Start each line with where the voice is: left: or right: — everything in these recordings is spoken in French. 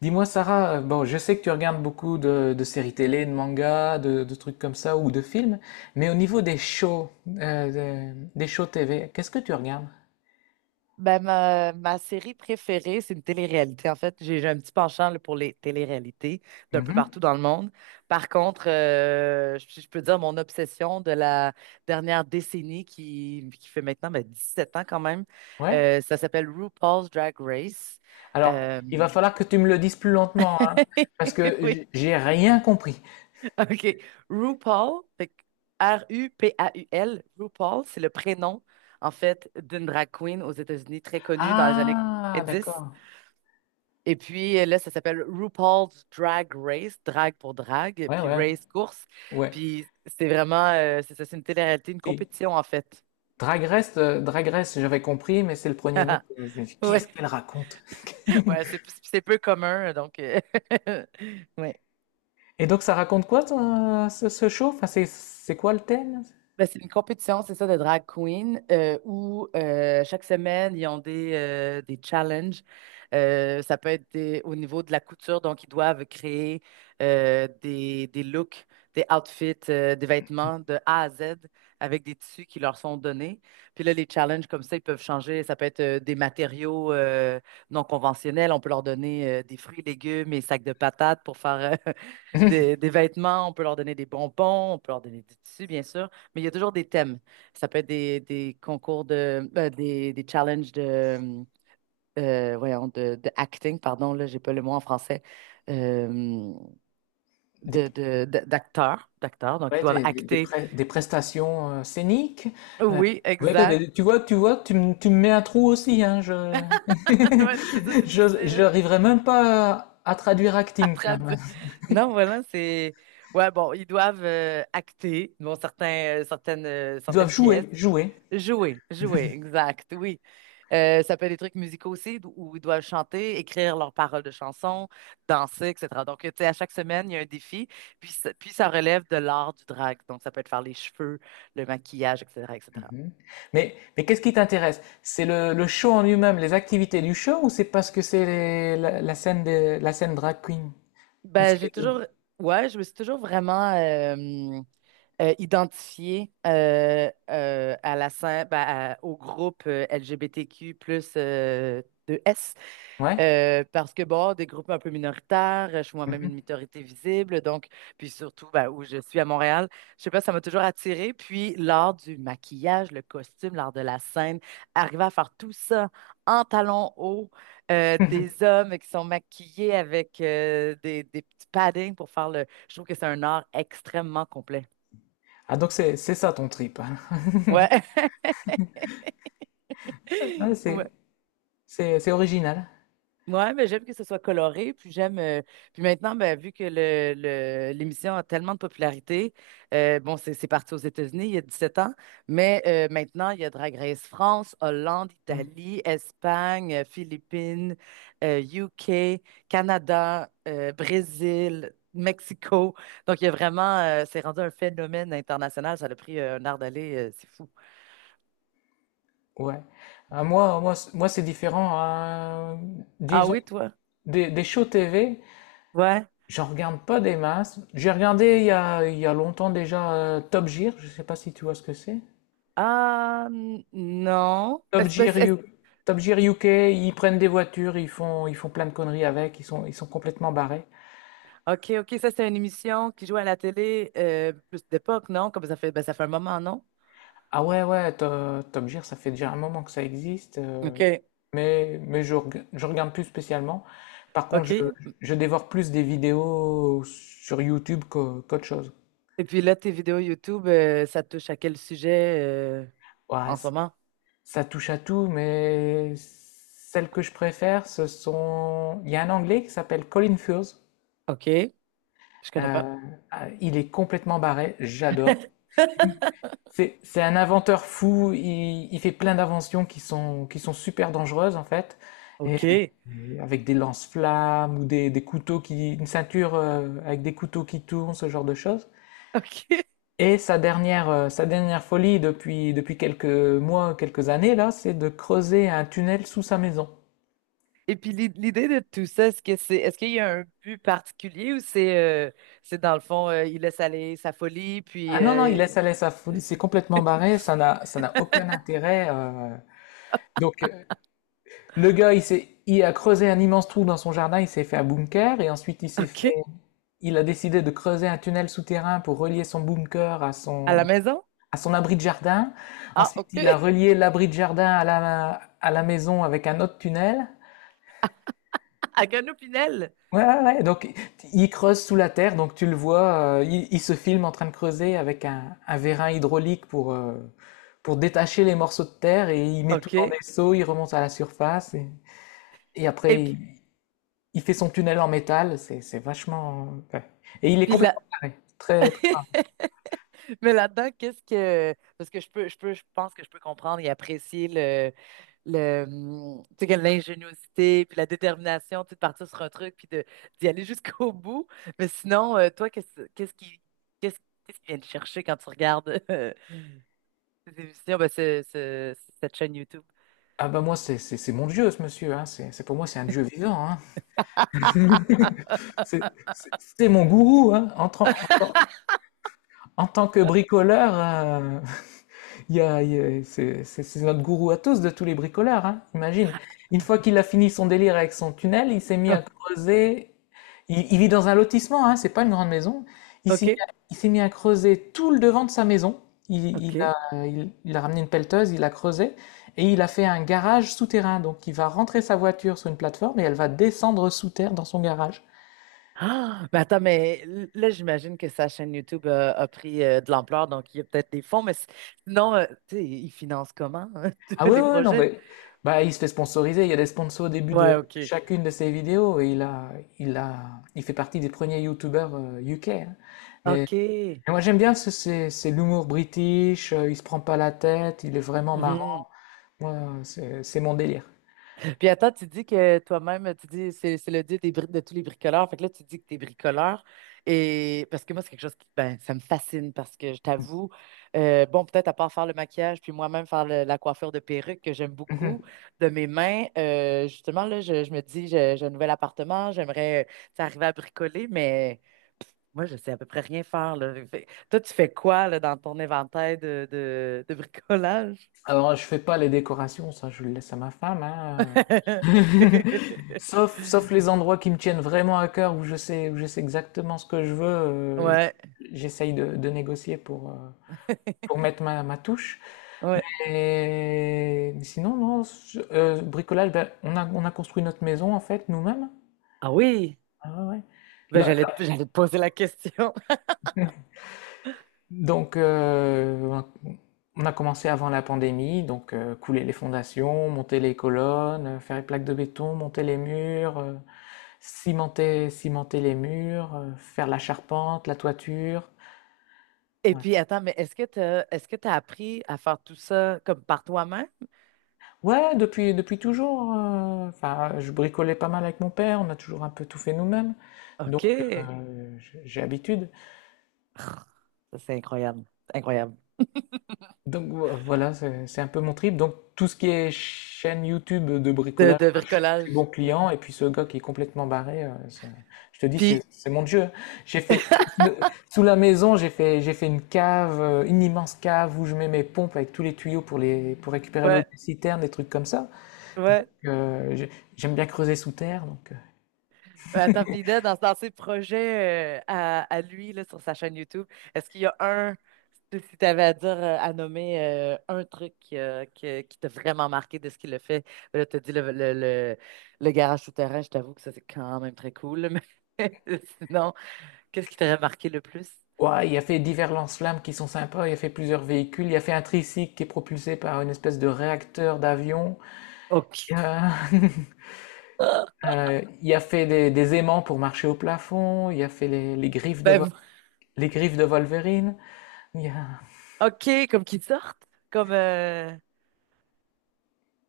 left: Dis-moi, Sarah, bon, je sais que tu regardes beaucoup de séries télé, de mangas, de trucs comme ça, ou de films, mais au niveau des shows, des shows TV, qu'est-ce que tu regardes?
right: Ben, ma série préférée, c'est une télé-réalité. En fait, j'ai un petit penchant là, pour les télé-réalités d'un peu
left: Mhm.
right: partout dans le monde. Par contre, je peux dire mon obsession de la dernière décennie qui fait maintenant ben, 17 ans quand même,
left: Ouais.
right: ça s'appelle RuPaul's Drag Race.
left: Alors,
right: Euh,
left: il va falloir que tu me le dises plus lentement, hein, parce que
right: Oui,
left: j'ai rien compris.
right: OK. RuPaul, fait que RuPaul, RuPaul, c'est le prénom, en fait, d'une drag queen aux États-Unis très connue dans les années
left: Ah,
right: dix.
left: d'accord.
right: Et puis là, ça s'appelle RuPaul's Drag Race, drag pour drag,
left: Ouais,
right: puis
left: ouais,
right: race course.
left: ouais.
right: Puis c'est vraiment, c'est ça, c'est une télé-réalité, une
left: Si.
right: compétition en fait.
left: Drag Race, Drag Race, j'avais compris, mais c'est le premier nom que je me dis, qu'est-ce
right: Ouais,
left: qu'elle raconte?
right: ouais, c'est peu commun, donc ouais.
left: Et donc, ça raconte quoi, ce show? Enfin, c'est quoi le thème?
right: Ben, c'est une compétition, c'est ça, de drag queen, où chaque semaine, ils ont des challenges. Ça peut être au niveau de la couture, donc ils doivent créer des looks, des outfits, des vêtements de A à Z avec des tissus qui leur sont donnés. Puis là, les challenges comme ça, ils peuvent changer. Ça peut être des matériaux non conventionnels. On peut leur donner des fruits, légumes et sacs de patates pour faire des vêtements. On peut leur donner des bonbons. On peut leur donner des tissus, bien sûr. Mais il y a toujours des thèmes. Ça peut être des concours de, des challenges voyons, de acting, pardon, là, j'ai pas le mot en français, euh, d'acteurs, donc ils
left: Ouais,
right: doivent acter.
left: des prestations scéniques. Euh,
right: Oui,
left: ouais, bah,
right: exact.
left: tu vois, tu vois, tu me mets un trou aussi, hein, je...
right: Ouais, c'est ça, c'est
left: je,
right: difficile
left: j'arriverai même pas à traduire
right: à
left: acting, tiens.
right: traduire. Non, voilà, c'est... Ouais, bon, ils doivent acter, bon, certains, euh, certaines, euh,
left: Ils doivent
right: certaines pièces.
left: jouer, jouer.
right: Jouer, jouer, exact, oui. Ça peut être des trucs musicaux aussi, où ils doivent chanter, écrire leurs paroles de chansons, danser, etc. Donc, tu sais, à chaque semaine, il y a un défi, puis ça relève de l'art du drag. Donc, ça peut être faire les cheveux, le maquillage, etc., etc.
left: Mhm. Mais qu'est-ce qui t'intéresse? C'est le show en lui-même, les activités du show, ou c'est parce que c'est la scène la scène drag queen? Ou
right: Ben,
left: c'est les deux?
right: ouais, je me suis toujours vraiment identifiée à la scène, ben, au groupe LGBTQ plus de S.
left: Ouais?
right: Parce que, bon, des groupes un peu minoritaires, je suis moi-même une
left: Mhm.
right: minorité visible, donc, puis surtout, ben, où je suis à Montréal, je sais pas, ça m'a toujours attirée. Puis l'art du maquillage, le costume, l'art de la scène, arriver à faire tout ça en talons hauts, des hommes qui sont maquillés avec des petits paddings pour faire le... Je trouve que c'est un art extrêmement complet.
left: Ah, donc c'est ça ton trip.
right: Ouais.
left: Ouais,
right: Ouais.
left: c'est original.
right: Ouais, mais j'aime que ce soit coloré, puis maintenant, ben, vu que l'émission a tellement de popularité, bon, c'est parti aux États-Unis il y a 17 ans, mais maintenant, il y a Drag Race France, Hollande, Italie, Espagne, Philippines, UK, Canada, Brésil, Mexico. Donc, il y a c'est rendu un phénomène international. Ça a pris un art d'aller, c'est fou.
left: Ouais. Ah, moi c'est différent, hein.
right: Ah
left: Disons,
right: oui, toi?
left: des shows TV,
right: Ouais.
left: j'en regarde pas des masses. J'ai regardé il y a longtemps déjà Top Gear, je sais pas si tu vois ce que c'est.
right: Ah, non.
left: Top Gear U- K, Top Gear UK, ils prennent des voitures, ils font plein de conneries avec, ils sont complètement barrés.
right: OK, OK, ça, c'est une émission qui joue à la télé plus d'époque, non? Comme ça fait, ben, ça fait un moment, non?
left: Ah ouais, ouais, Top Gear, ça fait déjà un moment que ça existe,
right: OK,
left: mais je regarde plus spécialement. Par contre,
right: OK.
left: je dévore plus des vidéos sur YouTube qu'autre chose.
right: Et puis là, tes vidéos YouTube, ça touche à quel sujet
left: Ouais,
right: en ce moment?
left: ça touche à tout, mais celles que je préfère, ce sont... Il y a un Anglais qui s'appelle Colin Furze.
right: OK, je connais pas.
left: Euh, ah, il est complètement barré, j'adore. C'est un inventeur fou, il fait plein d'inventions qui sont super dangereuses en fait, et,
right: OK,
left: et avec des lance-flammes ou des couteaux qui... une ceinture avec des couteaux qui tournent, ce genre de choses.
right: OK.
left: Et sa dernière folie depuis quelques mois, quelques années là, c'est de creuser un tunnel sous sa maison.
right: Et puis l'idée de tout ça, est-ce qu'il y a un but particulier ou c'est dans le fond, il laisse aller sa folie,
left: Ah
right: puis
left: non, non, il laisse aller sa foule, c'est complètement barré, ça n'a aucun intérêt. Donc, le gars, il a creusé un immense trou dans son jardin, il s'est fait un bunker, et ensuite
right: OK,
left: il a décidé de creuser un tunnel souterrain pour relier son bunker
right: à la maison?
left: à son abri de jardin.
right: Ah,
left: Ensuite,
right: OK,
left: il a relié l'abri de jardin à à la maison avec un autre tunnel.
right: à Gano Pinel.
left: Ouais, ouais, ouais. Donc, il creuse sous la terre, donc tu le vois, il se filme en train de creuser avec un vérin hydraulique pour détacher les morceaux de terre et il met tout dans
right: OK.
left: des seaux, il remonte à la surface et
right: Et
left: après,
right: puis
left: il fait son tunnel en métal. C'est vachement, ouais. Et il est
right: puis là.
left: complètement carré. Très, très rare.
right: Mais là-dedans, qu'est-ce que. Parce que je pense que je peux comprendre et apprécier tu sais, que l'ingéniosité, puis la détermination, tu sais, de partir sur un truc, puis d'y aller jusqu'au bout. Mais sinon, toi, qu'est-ce, qu'est-ce qui vient te chercher quand tu regardes ces émissions, ben, cette chaîne YouTube?
left: Ah, bah, moi, c'est mon dieu, ce monsieur, hein. Pour moi, c'est un dieu vivant, hein. C'est, c'est mon gourou, hein. En tant que bricoleur, il y a- c'est notre gourou à tous de tous les bricoleurs, hein, imagine. Une fois qu'il a fini son délire avec son tunnel, il s'est mis
right: Ouais,
left: à creuser. Il vit dans un lotissement, hein, c'est pas une grande maison.
right: OK.
left: Il s'est mis à creuser tout le devant de sa maison.
right: OK.
left: Il a ramené une pelleteuse, il a creusé et il a fait un garage souterrain. Donc il va rentrer sa voiture sur une plateforme et elle va descendre sous terre dans son garage.
right: Ah, ben attends, mais là, j'imagine que sa chaîne YouTube a pris de l'ampleur, donc il y a peut-être des fonds, mais sinon, tu sais, ils financent comment hein,
left: Ah oui,
right: les
left: oui, oui, non,
right: projets?
left: mais bah, il se fait sponsoriser. Il y a des sponsors au début de
right: Ouais, OK.
left: chacune de ses vidéos il fait partie des premiers YouTubers UK, hein. Mais,
right: OK.
left: mais moi, j'aime bien c'est l'humour british. Il se prend pas la tête. Il est vraiment
right: Mhm.
left: marrant. Moi, c'est mon délire.
right: Puis attends, tu dis que toi-même, tu dis c'est le dieu des de tous les bricoleurs. Fait que là, tu dis que tu es bricoleur. Et parce que moi, c'est quelque chose qui ben, ça me fascine parce que je t'avoue, bon, peut-être à part faire le maquillage, puis moi-même faire la coiffure de perruque que j'aime
left: Mhm.
right: beaucoup de mes mains. Justement, là, je me dis, j'ai un nouvel appartement, j'aimerais tu sais, arriver à bricoler, mais moi, je sais à peu près rien faire, là. Toi, tu fais quoi là, dans ton inventaire de bricolage?
left: Alors, je fais pas les décorations. Ça, je le laisse à ma femme, hein. Sauf les endroits qui me tiennent vraiment à cœur où je sais exactement ce que je veux.
right: Ouais.
left: J'essaye de négocier pour mettre ma, ma touche.
right: Ouais.
left: Mais sinon, non, bricolage, ben, on a construit notre maison en fait nous-mêmes.
right: Ah oui.
left: Ah ouais, ouais.
right: Ben,
left: Là-
right: j'allais te,
left: là-
right: j'allais te poser la question.
left: donc, on a commencé avant la pandémie, donc couler les fondations, monter les colonnes, faire les plaques de béton, monter les murs, cimenter, cimenter les murs, faire la charpente, la toiture.
right: Et
left: Ouais.
right: puis, attends, mais est-ce que tu as appris à faire tout ça comme par toi-même?
left: Ouais, depuis toujours. Enfin, je bricolais pas mal avec mon père, on a toujours un peu tout fait nous-mêmes. Donc,
right: OK.
left: j'ai l'habitude.
right: Ça, c'est incroyable. Incroyable.
left: Donc, voilà, c'est un peu mon trip. Donc, tout ce qui est chaîne YouTube de
right: De,
left: bricolage,
right: de
left: je suis bon
right: bricolage. Ouais.
left: client. Et puis, ce gars qui est complètement barré, je te dis, c'est
right: Puis,
left: c'est mon Dieu. J'ai fait, j'ai- sous la maison, j'ai fait une cave, une immense cave où je mets mes pompes avec tous les tuyaux pour, les, pour récupérer l'eau
right: ouais,
left: des citernes, des trucs comme ça. Donc,
right: ouais.
left: euh, j'ai- j'aime bien creuser sous terre. Donc,
right: Attends, puis là, dans ses projets à lui, là, sur sa chaîne YouTube, est-ce qu'il y a un, si tu avais à dire, à nommer un truc qui t'a vraiment marqué de ce qu'il a fait? Ben, là, tu as dit le garage souterrain, je t'avoue que ça, c'est quand même très cool. Mais sinon, qu'est-ce qui t'aurait marqué le plus?
left: ouais, il a fait divers lance-flammes qui sont sympas, il a fait plusieurs véhicules, il a fait un tricycle qui est propulsé par une espèce de réacteur d'avion,
right: OK.
left: euh, il a fait des aimants pour marcher au plafond, il a fait
right: Ben,
left: les griffes de Wolverine, il a...
right: OK, comme qu'ils sortent. Comme,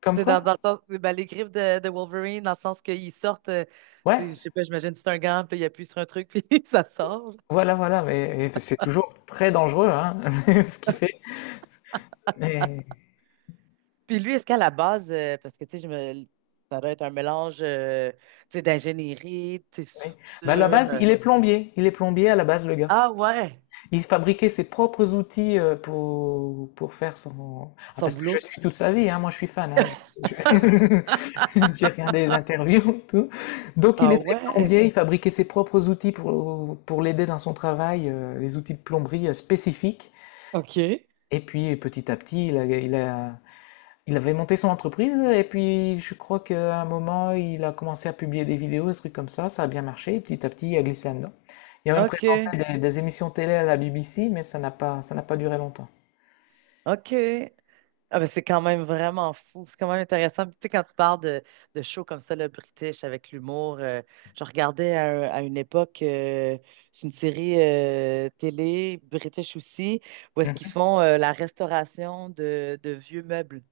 left: Comme
right: t'sais,
left: quoi?
right: dans le sens, ben, les griffes de Wolverine, dans le sens qu'ils sortent,
left: Ouais,
right: tu sais je sais pas, j'imagine c'est un gant, puis là, il appuie sur un truc, puis ça sort.
left: voilà, voilà, mais c'est toujours très dangereux, hein, ce qu'il fait. Mais,
right: Puis lui, est-ce qu'à la base, parce que tu sais, je me... Ça doit être un mélange tu sais, d'ingénierie, tu sais,
left: oui. Bah, à la
right: soudure.
left: base,
right: euh.
left: il est plombier à la base, le gars.
right: Ah ouais,
left: Il fabriquait ses propres outils pour faire son... Ah,
right: son
left: parce que je
right: boulot.
left: suis toute sa vie, hein, moi je suis fan, hein, j'ai regardé les interviews, tout. Donc il
right: Ah
left: était
right: ouais,
left: plombier, il fabriquait ses propres outils pour l'aider dans son travail, les outils de plomberie spécifiques.
right: OK,
left: Et puis petit à petit, il avait monté son entreprise et puis je crois qu'à un moment, il a commencé à publier des vidéos, des trucs comme ça a bien marché, et petit à petit, il a glissé là-dedans. Il a même
right: OK,
left: présenté des émissions télé à la BBC, mais ça n'a pas duré longtemps.
right: OK. Ah ben c'est quand même vraiment fou, c'est quand même intéressant. Puis, tu sais, quand tu parles de shows comme ça, le British, avec l'humour, je regardais à une époque, c'est une série télé, British aussi, où est-ce qu'ils font la restauration de vieux meubles.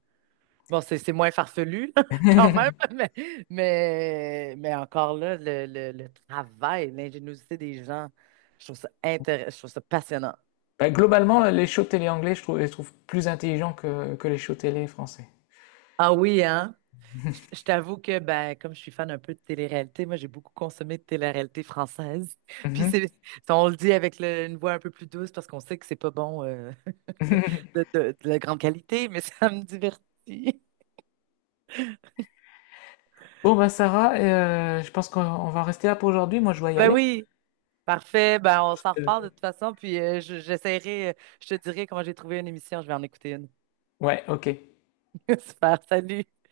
right: Bon, c'est moins farfelu, là, quand même, mais, encore là, le travail, l'ingéniosité des gens, je trouve ça intéressant, je trouve ça passionnant.
left: Bah, globalement, les shows télé anglais, je trouve plus intelligents que les shows télé français.
right: Ah oui, hein? Je t'avoue que, ben, comme je suis fan un peu de télé-réalité, moi, j'ai beaucoup consommé de télé-réalité française. Puis
left: Mhm.
right: si on le dit avec une voix un peu plus douce parce qu'on sait que c'est pas bon de, de de la grande qualité, mais ça me divertit.
left: Bon, bah Sarah, je pense qu'on va rester là pour aujourd'hui. Moi, je dois y
right: Ben
left: aller.
right: oui. Parfait, ben on s'en reparle de
left: Euh,
right: toute façon, puis j'essaierai, je te dirai comment j'ai trouvé une émission, je vais en écouter une.
left: Ouais, ok.
right: Super, salut!